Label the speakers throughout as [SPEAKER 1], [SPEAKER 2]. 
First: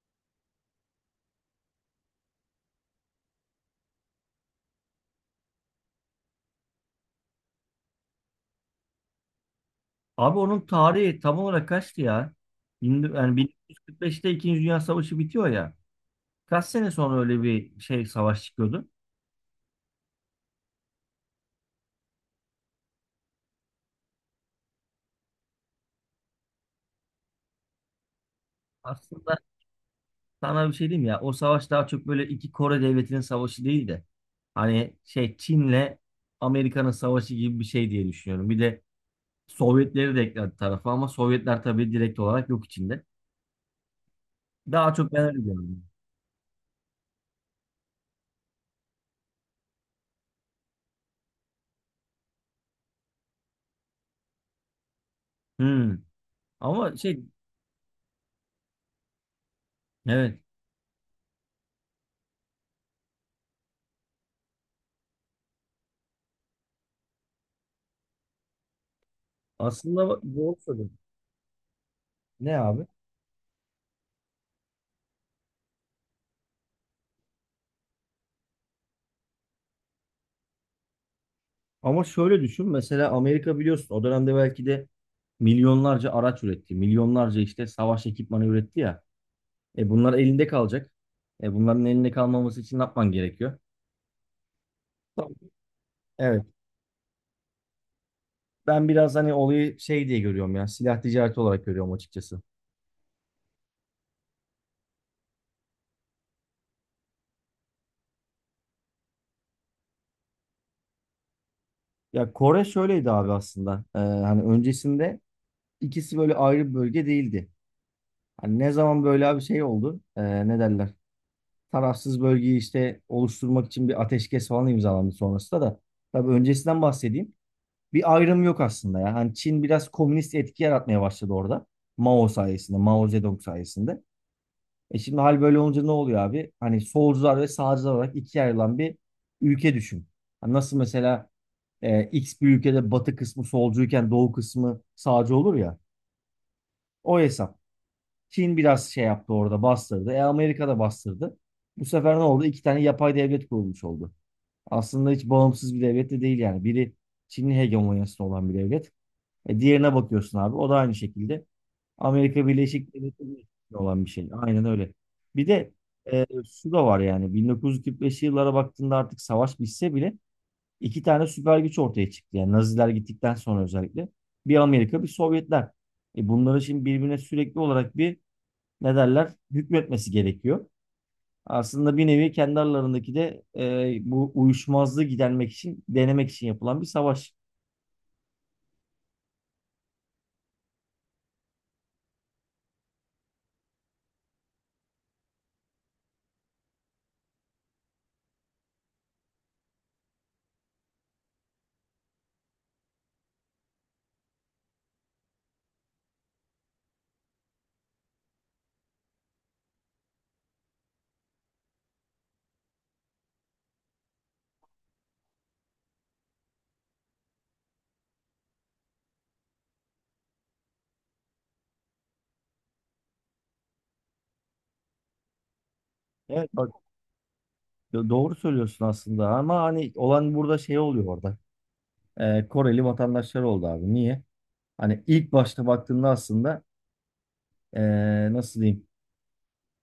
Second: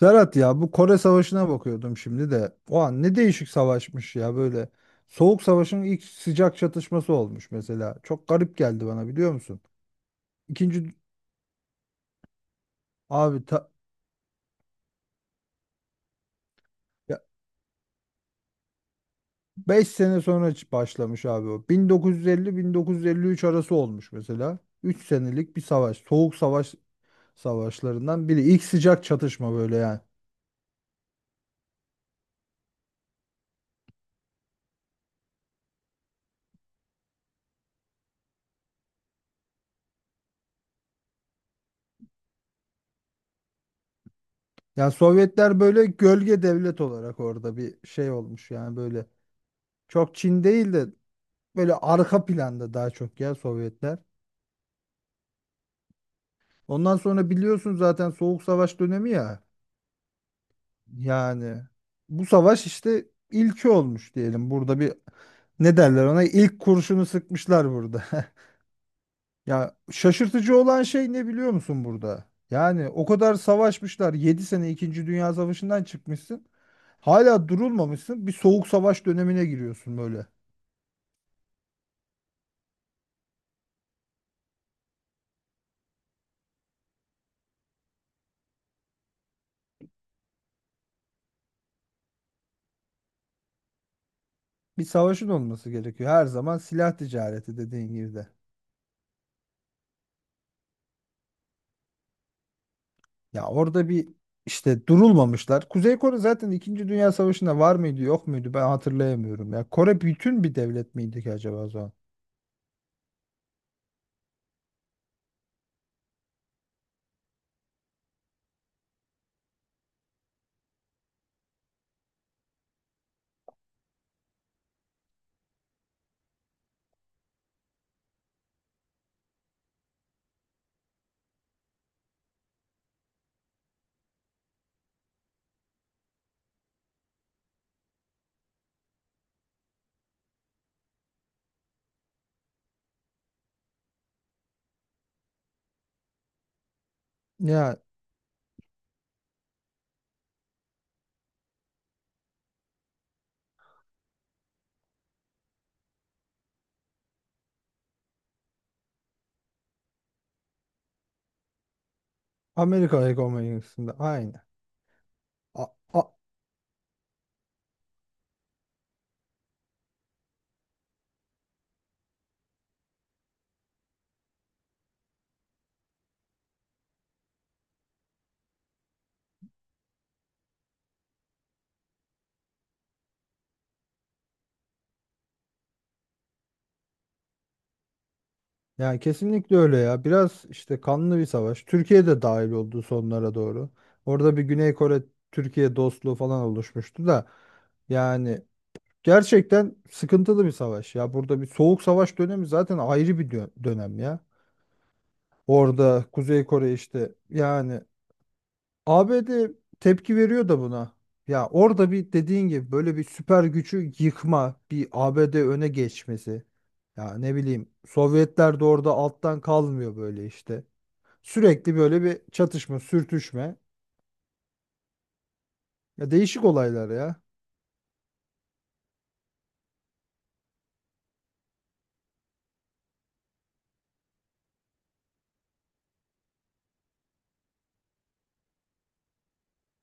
[SPEAKER 1] Serhat, ya bu Kore Savaşı'na bakıyordum şimdi de. O an ne değişik savaşmış ya böyle. Soğuk Savaş'ın ilk sıcak çatışması olmuş mesela. Çok garip geldi bana, biliyor musun?
[SPEAKER 2] Abi onun
[SPEAKER 1] İkinci
[SPEAKER 2] tarihi tam olarak kaçtı ya? Bin- Yani
[SPEAKER 1] abi ta,
[SPEAKER 2] 1945'te İkinci Dünya Savaşı bitiyor ya. Kaç sene sonra
[SPEAKER 1] ya
[SPEAKER 2] öyle bir şey savaş çıkıyordu?
[SPEAKER 1] 5 sene sonra başlamış abi o. 1950-1953 arası olmuş mesela. 3 senelik bir savaş. Soğuk Savaş savaşlarından biri. İlk sıcak
[SPEAKER 2] Aslında
[SPEAKER 1] çatışma böyle yani.
[SPEAKER 2] sana bir şey diyeyim ya. O savaş daha çok böyle iki Kore devletinin savaşı değil de hani şey Çin'le Amerika'nın savaşı gibi bir şey diye düşünüyorum. Bir de Sovyetleri de ekledi tarafa ama Sovyetler tabii direkt olarak yok içinde.
[SPEAKER 1] Yani
[SPEAKER 2] Daha çok ben öyle
[SPEAKER 1] Sovyetler
[SPEAKER 2] diyorum.
[SPEAKER 1] böyle gölge devlet olarak orada bir şey olmuş yani böyle. Çok Çin değil de böyle arka planda daha çok ya Sovyetler.
[SPEAKER 2] Hmm. Ama
[SPEAKER 1] Ondan
[SPEAKER 2] şey,
[SPEAKER 1] sonra biliyorsun zaten Soğuk Savaş dönemi ya.
[SPEAKER 2] evet,
[SPEAKER 1] Yani bu savaş işte ilki olmuş diyelim. Burada bir, ne derler ona, ilk kurşunu sıkmışlar burada. Ya
[SPEAKER 2] aslında
[SPEAKER 1] şaşırtıcı olan şey ne biliyor musun burada?
[SPEAKER 2] ne abi?
[SPEAKER 1] Yani o kadar savaşmışlar. 7 sene ikinci Dünya Savaşı'ndan çıkmışsın. Hala durulmamışsın. Bir soğuk savaş dönemine giriyorsun böyle.
[SPEAKER 2] Ama şöyle düşün, mesela Amerika biliyorsun o dönemde belki de milyonlarca araç üretti. Milyonlarca işte savaş ekipmanı üretti ya. E bunlar elinde kalacak. E bunların elinde kalmaması için ne yapman gerekiyor?
[SPEAKER 1] Bir savaşın
[SPEAKER 2] Tamam.
[SPEAKER 1] olması gerekiyor. Her
[SPEAKER 2] Evet.
[SPEAKER 1] zaman silah ticareti dediğin gibi de.
[SPEAKER 2] Ben biraz hani olayı şey diye görüyorum ya. Silah ticareti olarak görüyorum açıkçası.
[SPEAKER 1] Ya orada bir işte durulmamışlar. Kuzey Kore zaten İkinci Dünya Savaşı'nda var mıydı yok muydu ben hatırlayamıyorum. Ya Kore bütün bir devlet miydi ki acaba o zaman?
[SPEAKER 2] Ya Kore şöyleydi abi aslında. Hani öncesinde ikisi böyle ayrı bir bölge değildi. Hani ne zaman böyle bir şey oldu? Ne derler? Tarafsız bölgeyi işte oluşturmak için bir ateşkes falan imzalandı sonrasında da. Tabii öncesinden bahsedeyim. Bir ayrım yok aslında ya. Hani Çin biraz komünist etki yaratmaya başladı orada. Mao sayesinde, Mao Zedong sayesinde. E şimdi hal böyle olunca ne oluyor abi? Hani solcular ve sağcılar olarak ikiye ayrılan bir ülke düşün. Hani nasıl mesela X bir ülkede batı kısmı solcuyken doğu kısmı sağcı olur ya. O hesap.
[SPEAKER 1] Ya
[SPEAKER 2] Çin biraz şey yaptı orada, bastırdı. E Amerika da bastırdı. Bu sefer ne oldu? İki tane yapay devlet kurulmuş oldu. Aslında hiç bağımsız bir devlet de değil yani. Biri Çin'in hegemonyasında olan bir devlet. E diğerine bakıyorsun abi. O da aynı şekilde Amerika Birleşik
[SPEAKER 1] Amerika
[SPEAKER 2] Devletleri'nin
[SPEAKER 1] hegemonyasında
[SPEAKER 2] olan bir şey.
[SPEAKER 1] aynı.
[SPEAKER 2] Aynen öyle. Bir
[SPEAKER 1] A,
[SPEAKER 2] de
[SPEAKER 1] a-
[SPEAKER 2] şu da var, yani 1945'li yıllara baktığında artık savaş bitse bile iki tane süper güç ortaya çıktı. Yani Naziler gittikten sonra özellikle bir Amerika bir Sovyetler. E bunları şimdi birbirine sürekli olarak bir ne derler hükmetmesi gerekiyor. Aslında bir nevi kendi aralarındaki de bu uyuşmazlığı gidermek için, denemek için yapılan bir savaş.
[SPEAKER 1] yani kesinlikle öyle ya. Biraz işte kanlı bir savaş. Türkiye de dahil oldu sonlara doğru. Orada bir Güney Kore Türkiye dostluğu falan oluşmuştu da, yani gerçekten sıkıntılı bir savaş ya. Burada bir soğuk savaş dönemi zaten ayrı bir dönem ya. Orada Kuzey Kore işte yani ABD tepki veriyor da buna. Ya orada bir dediğin gibi böyle bir süper gücü yıkma, bir ABD öne geçmesi. Ya ne bileyim, Sovyetler de orada alttan kalmıyor böyle işte. Sürekli böyle bir çatışma, sürtüşme. Ya değişik
[SPEAKER 2] Evet bak,
[SPEAKER 1] olaylar ya.
[SPEAKER 2] doğru söylüyorsun aslında ama hani olan burada şey oluyor orada. Koreli vatandaşlar oldu abi. Niye? Hani ilk başta baktığında aslında nasıl diyeyim?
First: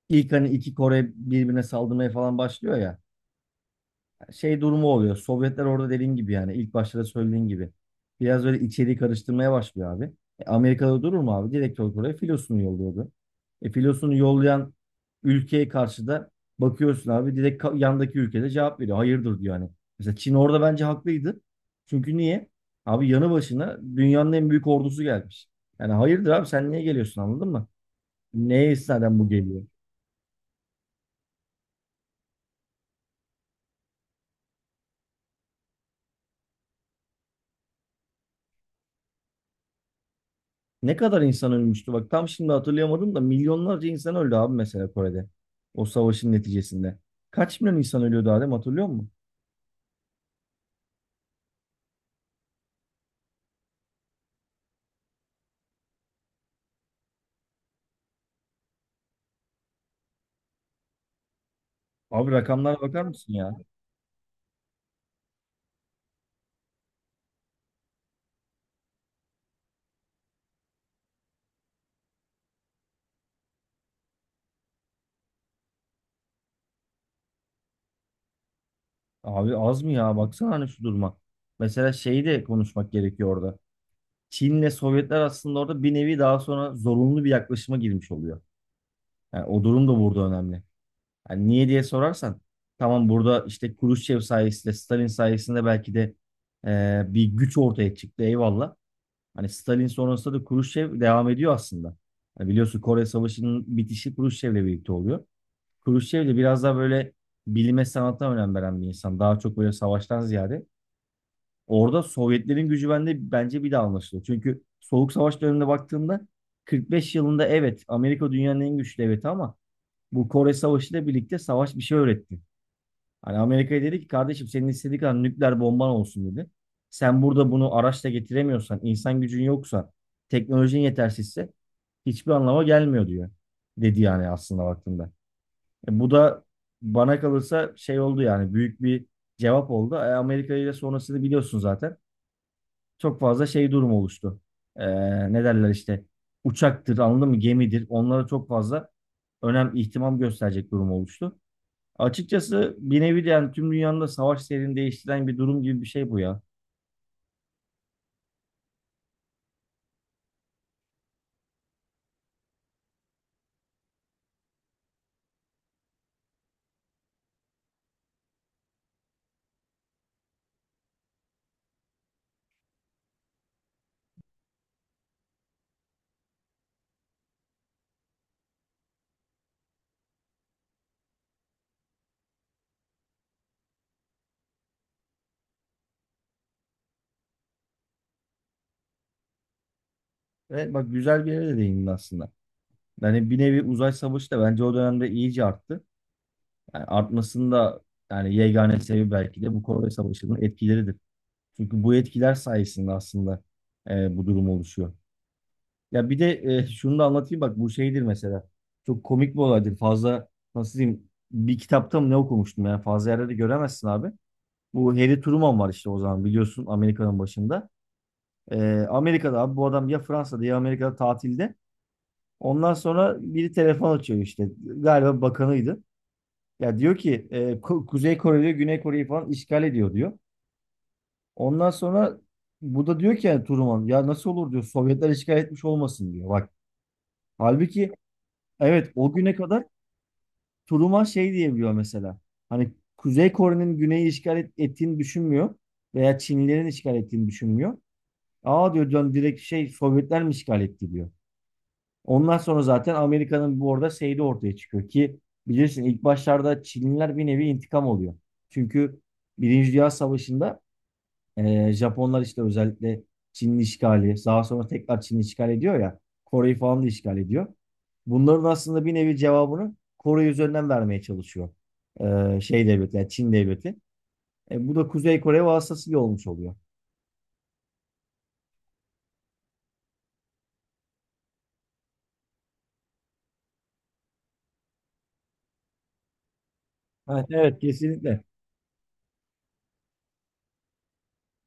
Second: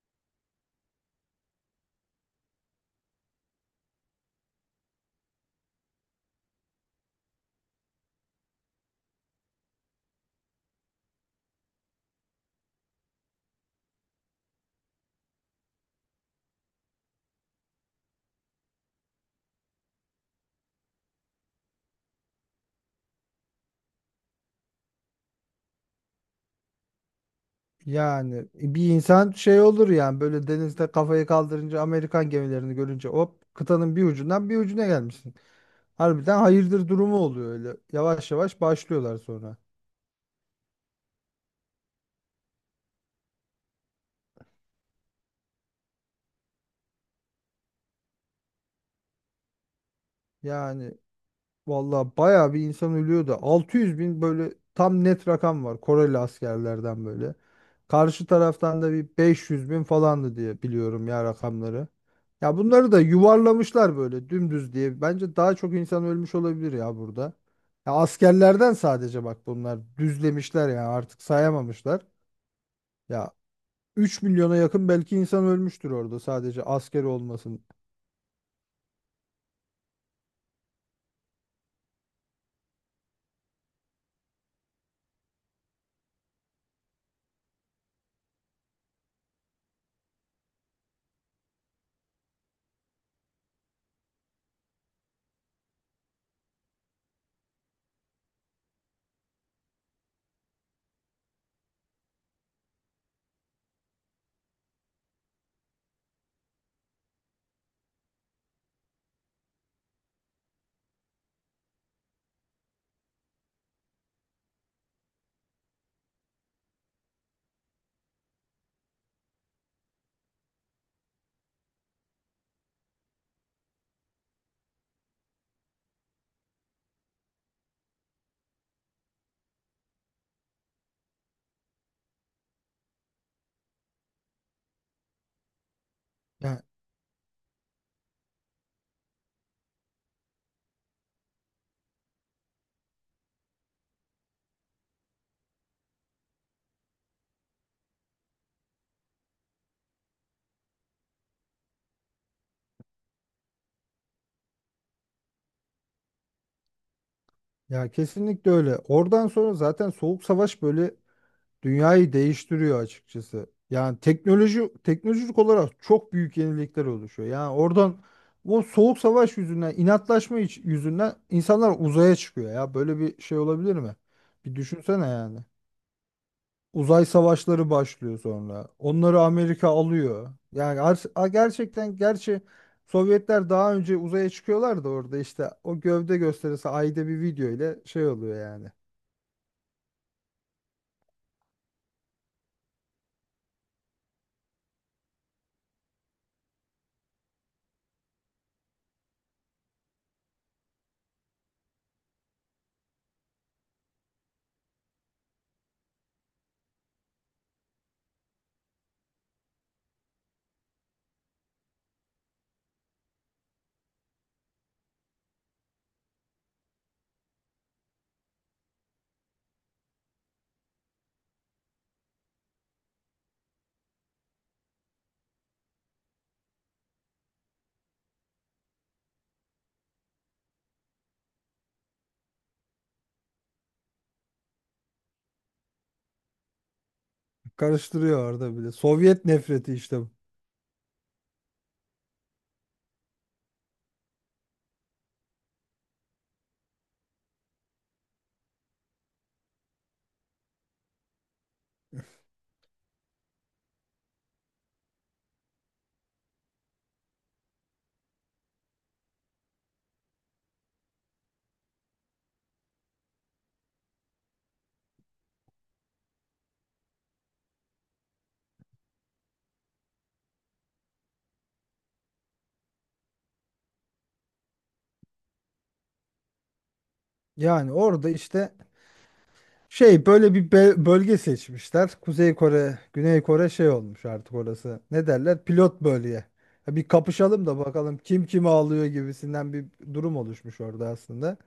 [SPEAKER 2] İlk hani iki Kore birbirine saldırmaya falan başlıyor ya. Şey durumu oluyor. Sovyetler orada dediğin gibi, yani ilk başta da söylediğin gibi. Biraz böyle içeriği karıştırmaya başlıyor abi. Amerika'da durur mu abi? Direkt olarak oraya filosunu yolluyordu. Filosunu yollayan ülkeye karşı da bakıyorsun abi direkt yandaki ülkede cevap veriyor. Hayırdır diyor hani. Mesela Çin orada bence haklıydı. Çünkü niye? Abi yanı başına dünyanın en büyük ordusu gelmiş. Yani hayırdır abi sen niye geliyorsun, anladın mı?
[SPEAKER 1] Yani
[SPEAKER 2] Neye
[SPEAKER 1] bir
[SPEAKER 2] istinaden bu
[SPEAKER 1] insan
[SPEAKER 2] geliyor?
[SPEAKER 1] şey olur yani, böyle denizde kafayı kaldırınca Amerikan gemilerini görünce hop, kıtanın bir ucundan bir ucuna gelmişsin. Harbiden hayırdır durumu oluyor öyle. Yavaş yavaş başlıyorlar sonra.
[SPEAKER 2] Ne kadar insan ölmüştü? Bak tam şimdi hatırlayamadım da milyonlarca insan öldü abi mesela Kore'de. O savaşın neticesinde. Kaç milyon insan ölüyordu Adem, hatırlıyor musun?
[SPEAKER 1] Yani valla bayağı bir insan ölüyor da, 600 bin böyle tam net rakam var Koreli askerlerden böyle. Karşı taraftan da bir 500 bin falandı diye biliyorum ya rakamları.
[SPEAKER 2] Abi
[SPEAKER 1] Ya
[SPEAKER 2] rakamlara
[SPEAKER 1] bunları da
[SPEAKER 2] bakar mısın ya?
[SPEAKER 1] yuvarlamışlar böyle dümdüz diye. Bence daha çok insan ölmüş olabilir ya burada. Ya askerlerden sadece bak, bunlar düzlemişler ya, artık sayamamışlar. Ya 3 milyona yakın belki insan ölmüştür orada sadece asker olmasından.
[SPEAKER 2] Abi az mı ya? Baksana hani şu duruma. Mesela şeyi de konuşmak gerekiyor orada. Çin'le Sovyetler aslında orada bir nevi daha sonra zorunlu bir yaklaşıma girmiş oluyor. Yani o durum da burada önemli. Yani niye diye sorarsan tamam, burada işte Khrushchev sayesinde, Stalin sayesinde belki de bir güç ortaya çıktı, eyvallah. Hani Stalin sonrasında da Kruşçev devam ediyor aslında. Hani biliyorsun Kore Savaşı'nın bitişi Kruşçev'le birlikte oluyor. Kruşçev de biraz daha böyle bilime sanata önem veren bir insan. Daha çok böyle savaştan ziyade. Orada Sovyetlerin gücü bende bence bir daha anlaşılıyor. Çünkü Soğuk Savaş döneminde baktığında 45 yılında evet Amerika dünyanın en güçlü devleti, ama bu Kore Savaşı ile birlikte savaş bir şey öğretti. Hani Amerika'ya dedi ki kardeşim senin istediğin kadar nükleer bomban olsun dedi. Sen burada bunu araçla getiremiyorsan, insan gücün yoksa, teknolojin yetersizse hiçbir anlama gelmiyor diyor. Dedi, yani aslında baktığında. Bu da
[SPEAKER 1] Ya,
[SPEAKER 2] bana kalırsa şey oldu, yani büyük bir cevap oldu. Amerika ile sonrasını biliyorsun zaten. Çok fazla şey durum oluştu. E, Ne derler işte, uçaktır anladın mı, gemidir. Onlara çok fazla önem ihtimam gösterecek durum oluştu. Açıkçası bir nevi de yani tüm dünyanın da savaş seyrini değiştiren bir durum gibi bir şey bu ya.
[SPEAKER 1] ya kesinlikle öyle. Oradan sonra zaten Soğuk Savaş böyle dünyayı değiştiriyor açıkçası. Yani teknoloji teknolojik olarak çok büyük yenilikler oluşuyor. Yani oradan o Soğuk Savaş yüzünden, inatlaşma yüzünden insanlar uzaya çıkıyor ya. Böyle bir şey olabilir mi? Bir düşünsene yani. Uzay savaşları başlıyor sonra. Onları Amerika alıyor. Yani gerçekten gerçi Sovyetler daha önce uzaya çıkıyorlar da orada işte o gövde gösterisi ayda bir video ile şey oluyor yani.
[SPEAKER 2] Evet bak, güzel bir yere de değindin aslında. Yani bir nevi uzay savaşı da bence o dönemde iyice arttı. Yani artmasının da yani yegane sebebi belki de bu Kore Savaşı'nın etkileridir. Çünkü bu etkiler sayesinde aslında bu durum oluşuyor. Ya bir de şunu da anlatayım, bak bu şeydir mesela. Çok komik bir olaydır. Fazla nasıl diyeyim, bir kitapta mı ne okumuştum, yani fazla yerde de göremezsin abi. Bu Harry Truman var işte, o zaman biliyorsun Amerika'nın başında. Amerika'da abi, bu adam ya Fransa'da ya Amerika'da tatilde. Ondan sonra biri telefon açıyor işte. Galiba bakanıydı. Ya diyor ki Kuzey Kore diyor Güney Kore'yi falan işgal ediyor diyor. Ondan sonra bu da diyor ki yani Truman, ya nasıl olur diyor, Sovyetler işgal etmiş olmasın diyor. Bak halbuki,
[SPEAKER 1] Karıştırıyor orada bile.
[SPEAKER 2] evet, o
[SPEAKER 1] Sovyet
[SPEAKER 2] güne kadar
[SPEAKER 1] nefreti işte bu.
[SPEAKER 2] Truman şey diyebiliyor mesela. Hani Kuzey Kore'nin güneyi ettiğini düşünmüyor veya Çinlilerin işgal ettiğini düşünmüyor. Aa diyor, dön direkt şey, Sovyetler mi işgal etti diyor. Ondan sonra zaten Amerika'nın bu arada şeyi ortaya çıkıyor ki bilirsin ilk başlarda Çinliler bir nevi intikam oluyor. Çünkü Birinci Dünya Savaşı'nda Japonlar işte özellikle Çinli işgali, daha sonra tekrar Çinli işgal ediyor ya, Kore'yi falan da işgal ediyor. Bunların aslında bir nevi cevabını Kore üzerinden vermeye çalışıyor. Şey devleti, yani Çin devleti. Bu da Kuzey Kore vasıtasıyla olmuş oluyor.
[SPEAKER 1] Yani orada işte şey böyle bir bölge seçmişler. Kuzey Kore, Güney Kore şey olmuş artık orası. Ne derler? Pilot bölge. Ya bir
[SPEAKER 2] Ha,
[SPEAKER 1] kapışalım da
[SPEAKER 2] evet,
[SPEAKER 1] bakalım
[SPEAKER 2] kesinlikle.
[SPEAKER 1] kim kimi alıyor gibisinden bir durum oluşmuş orada aslında.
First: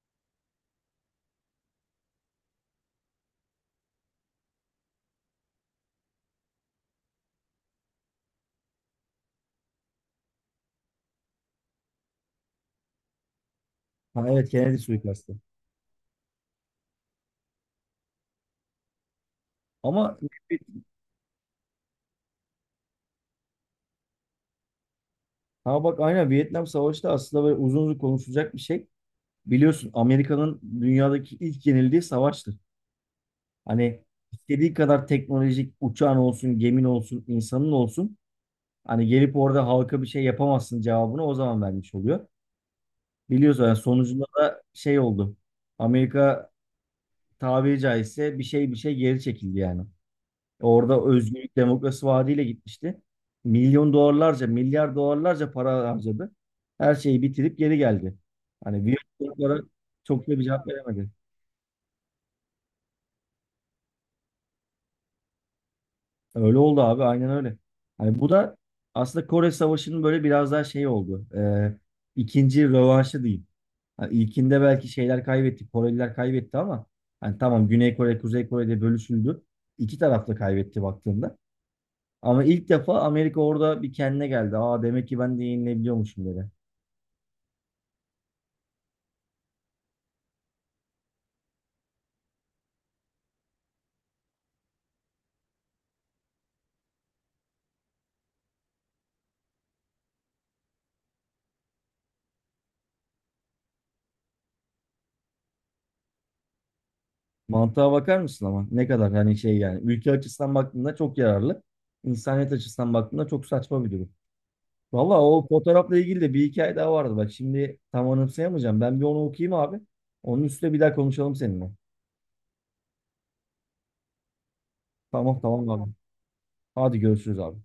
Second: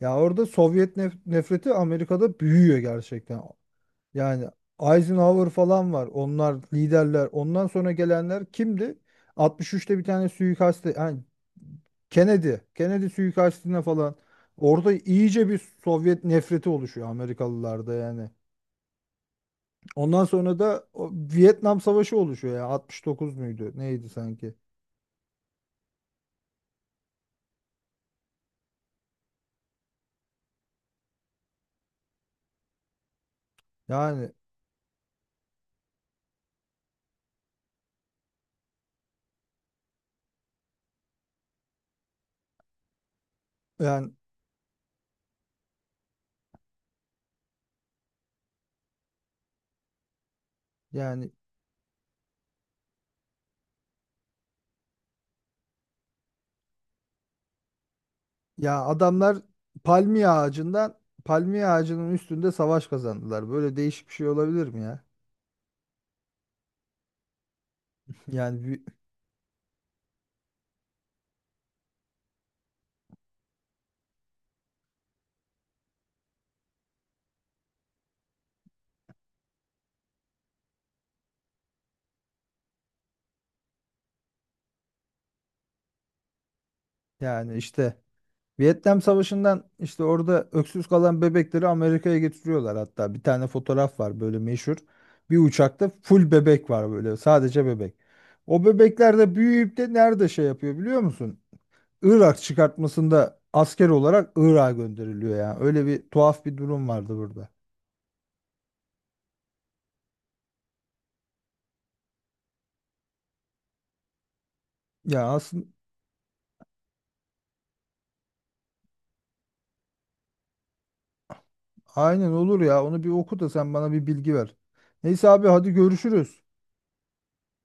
[SPEAKER 1] Ya orada Sovyet nefreti Amerika'da büyüyor gerçekten. Yani Eisenhower falan var. Onlar liderler. Ondan sonra gelenler kimdi? 63'te bir tane suikaste, yani Kennedy, Kennedy suikastine falan.
[SPEAKER 2] Ha, evet, Kennedy
[SPEAKER 1] Orada
[SPEAKER 2] suikastı.
[SPEAKER 1] iyice bir Sovyet nefreti oluşuyor Amerikalılarda yani.
[SPEAKER 2] Ama
[SPEAKER 1] Ondan sonra da o Vietnam Savaşı oluşuyor ya. 69 muydu? Neydi sanki?
[SPEAKER 2] ha bak, aynen Vietnam Savaşı da aslında böyle uzun uzun konuşulacak bir şey. Biliyorsun Amerika'nın dünyadaki ilk yenildiği savaştır. Hani
[SPEAKER 1] Yani
[SPEAKER 2] istediği kadar teknolojik uçağın olsun, gemin olsun, insanın olsun. Hani gelip orada halka bir şey yapamazsın cevabını o zaman vermiş oluyor. Biliyorsun yani
[SPEAKER 1] yani
[SPEAKER 2] sonucunda da şey oldu. Amerika tabiri caizse bir şey bir şey geri çekildi yani. Orada
[SPEAKER 1] yani
[SPEAKER 2] Özgürlük Demokrasi Vaadi'yle gitmişti. Milyon dolarlarca, milyar dolarlarca para harcadı. Her şeyi bitirip geri geldi.
[SPEAKER 1] ya
[SPEAKER 2] Hani bir
[SPEAKER 1] adamlar
[SPEAKER 2] sorulara çok
[SPEAKER 1] palmiye
[SPEAKER 2] da bir cevap
[SPEAKER 1] ağacından
[SPEAKER 2] veremedi.
[SPEAKER 1] palmiye ağacının üstünde savaş kazandılar. Böyle değişik bir şey olabilir mi ya?
[SPEAKER 2] Öyle oldu abi, aynen öyle. Hani bu da
[SPEAKER 1] Yani vi-
[SPEAKER 2] aslında Kore Savaşı'nın böyle biraz daha şey oldu. İkinci rövanşı diyeyim. Hani ilkinde belki şeyler kaybetti, Koreliler kaybetti ama hani tamam, Güney Kore, Kuzey Kore'de bölüşüldü. İki taraf da kaybetti baktığında. Ama ilk defa Amerika orada bir kendine geldi. Aa demek ki ben de yenilebiliyormuşum dedi.
[SPEAKER 1] yani işte Vietnam Savaşı'ndan işte orada öksüz kalan bebekleri Amerika'ya getiriyorlar hatta. Bir tane fotoğraf var böyle meşhur. Bir uçakta full bebek var böyle sadece bebek. O bebekler de büyüyüp de nerede şey yapıyor biliyor musun? Irak çıkartmasında asker olarak Irak'a gönderiliyor ya. Öyle bir tuhaf bir durum vardı burada.
[SPEAKER 2] Mantığa bakar mısın ama? Ne kadar hani şey yani. Ülke açısından baktığında çok yararlı. İnsaniyet açısından baktığında çok saçma bir durum. Valla
[SPEAKER 1] Ya
[SPEAKER 2] o
[SPEAKER 1] aslında.
[SPEAKER 2] fotoğrafla ilgili de bir hikaye daha vardı. Bak şimdi tam anımsayamayacağım. Ben bir onu okuyayım abi. Onun üstüne bir daha konuşalım seninle.
[SPEAKER 1] Aynen olur ya. Onu bir oku da sen bana bir bilgi ver. Neyse
[SPEAKER 2] Tamam
[SPEAKER 1] abi
[SPEAKER 2] tamam
[SPEAKER 1] hadi
[SPEAKER 2] abi.
[SPEAKER 1] görüşürüz.
[SPEAKER 2] Hadi görüşürüz abi.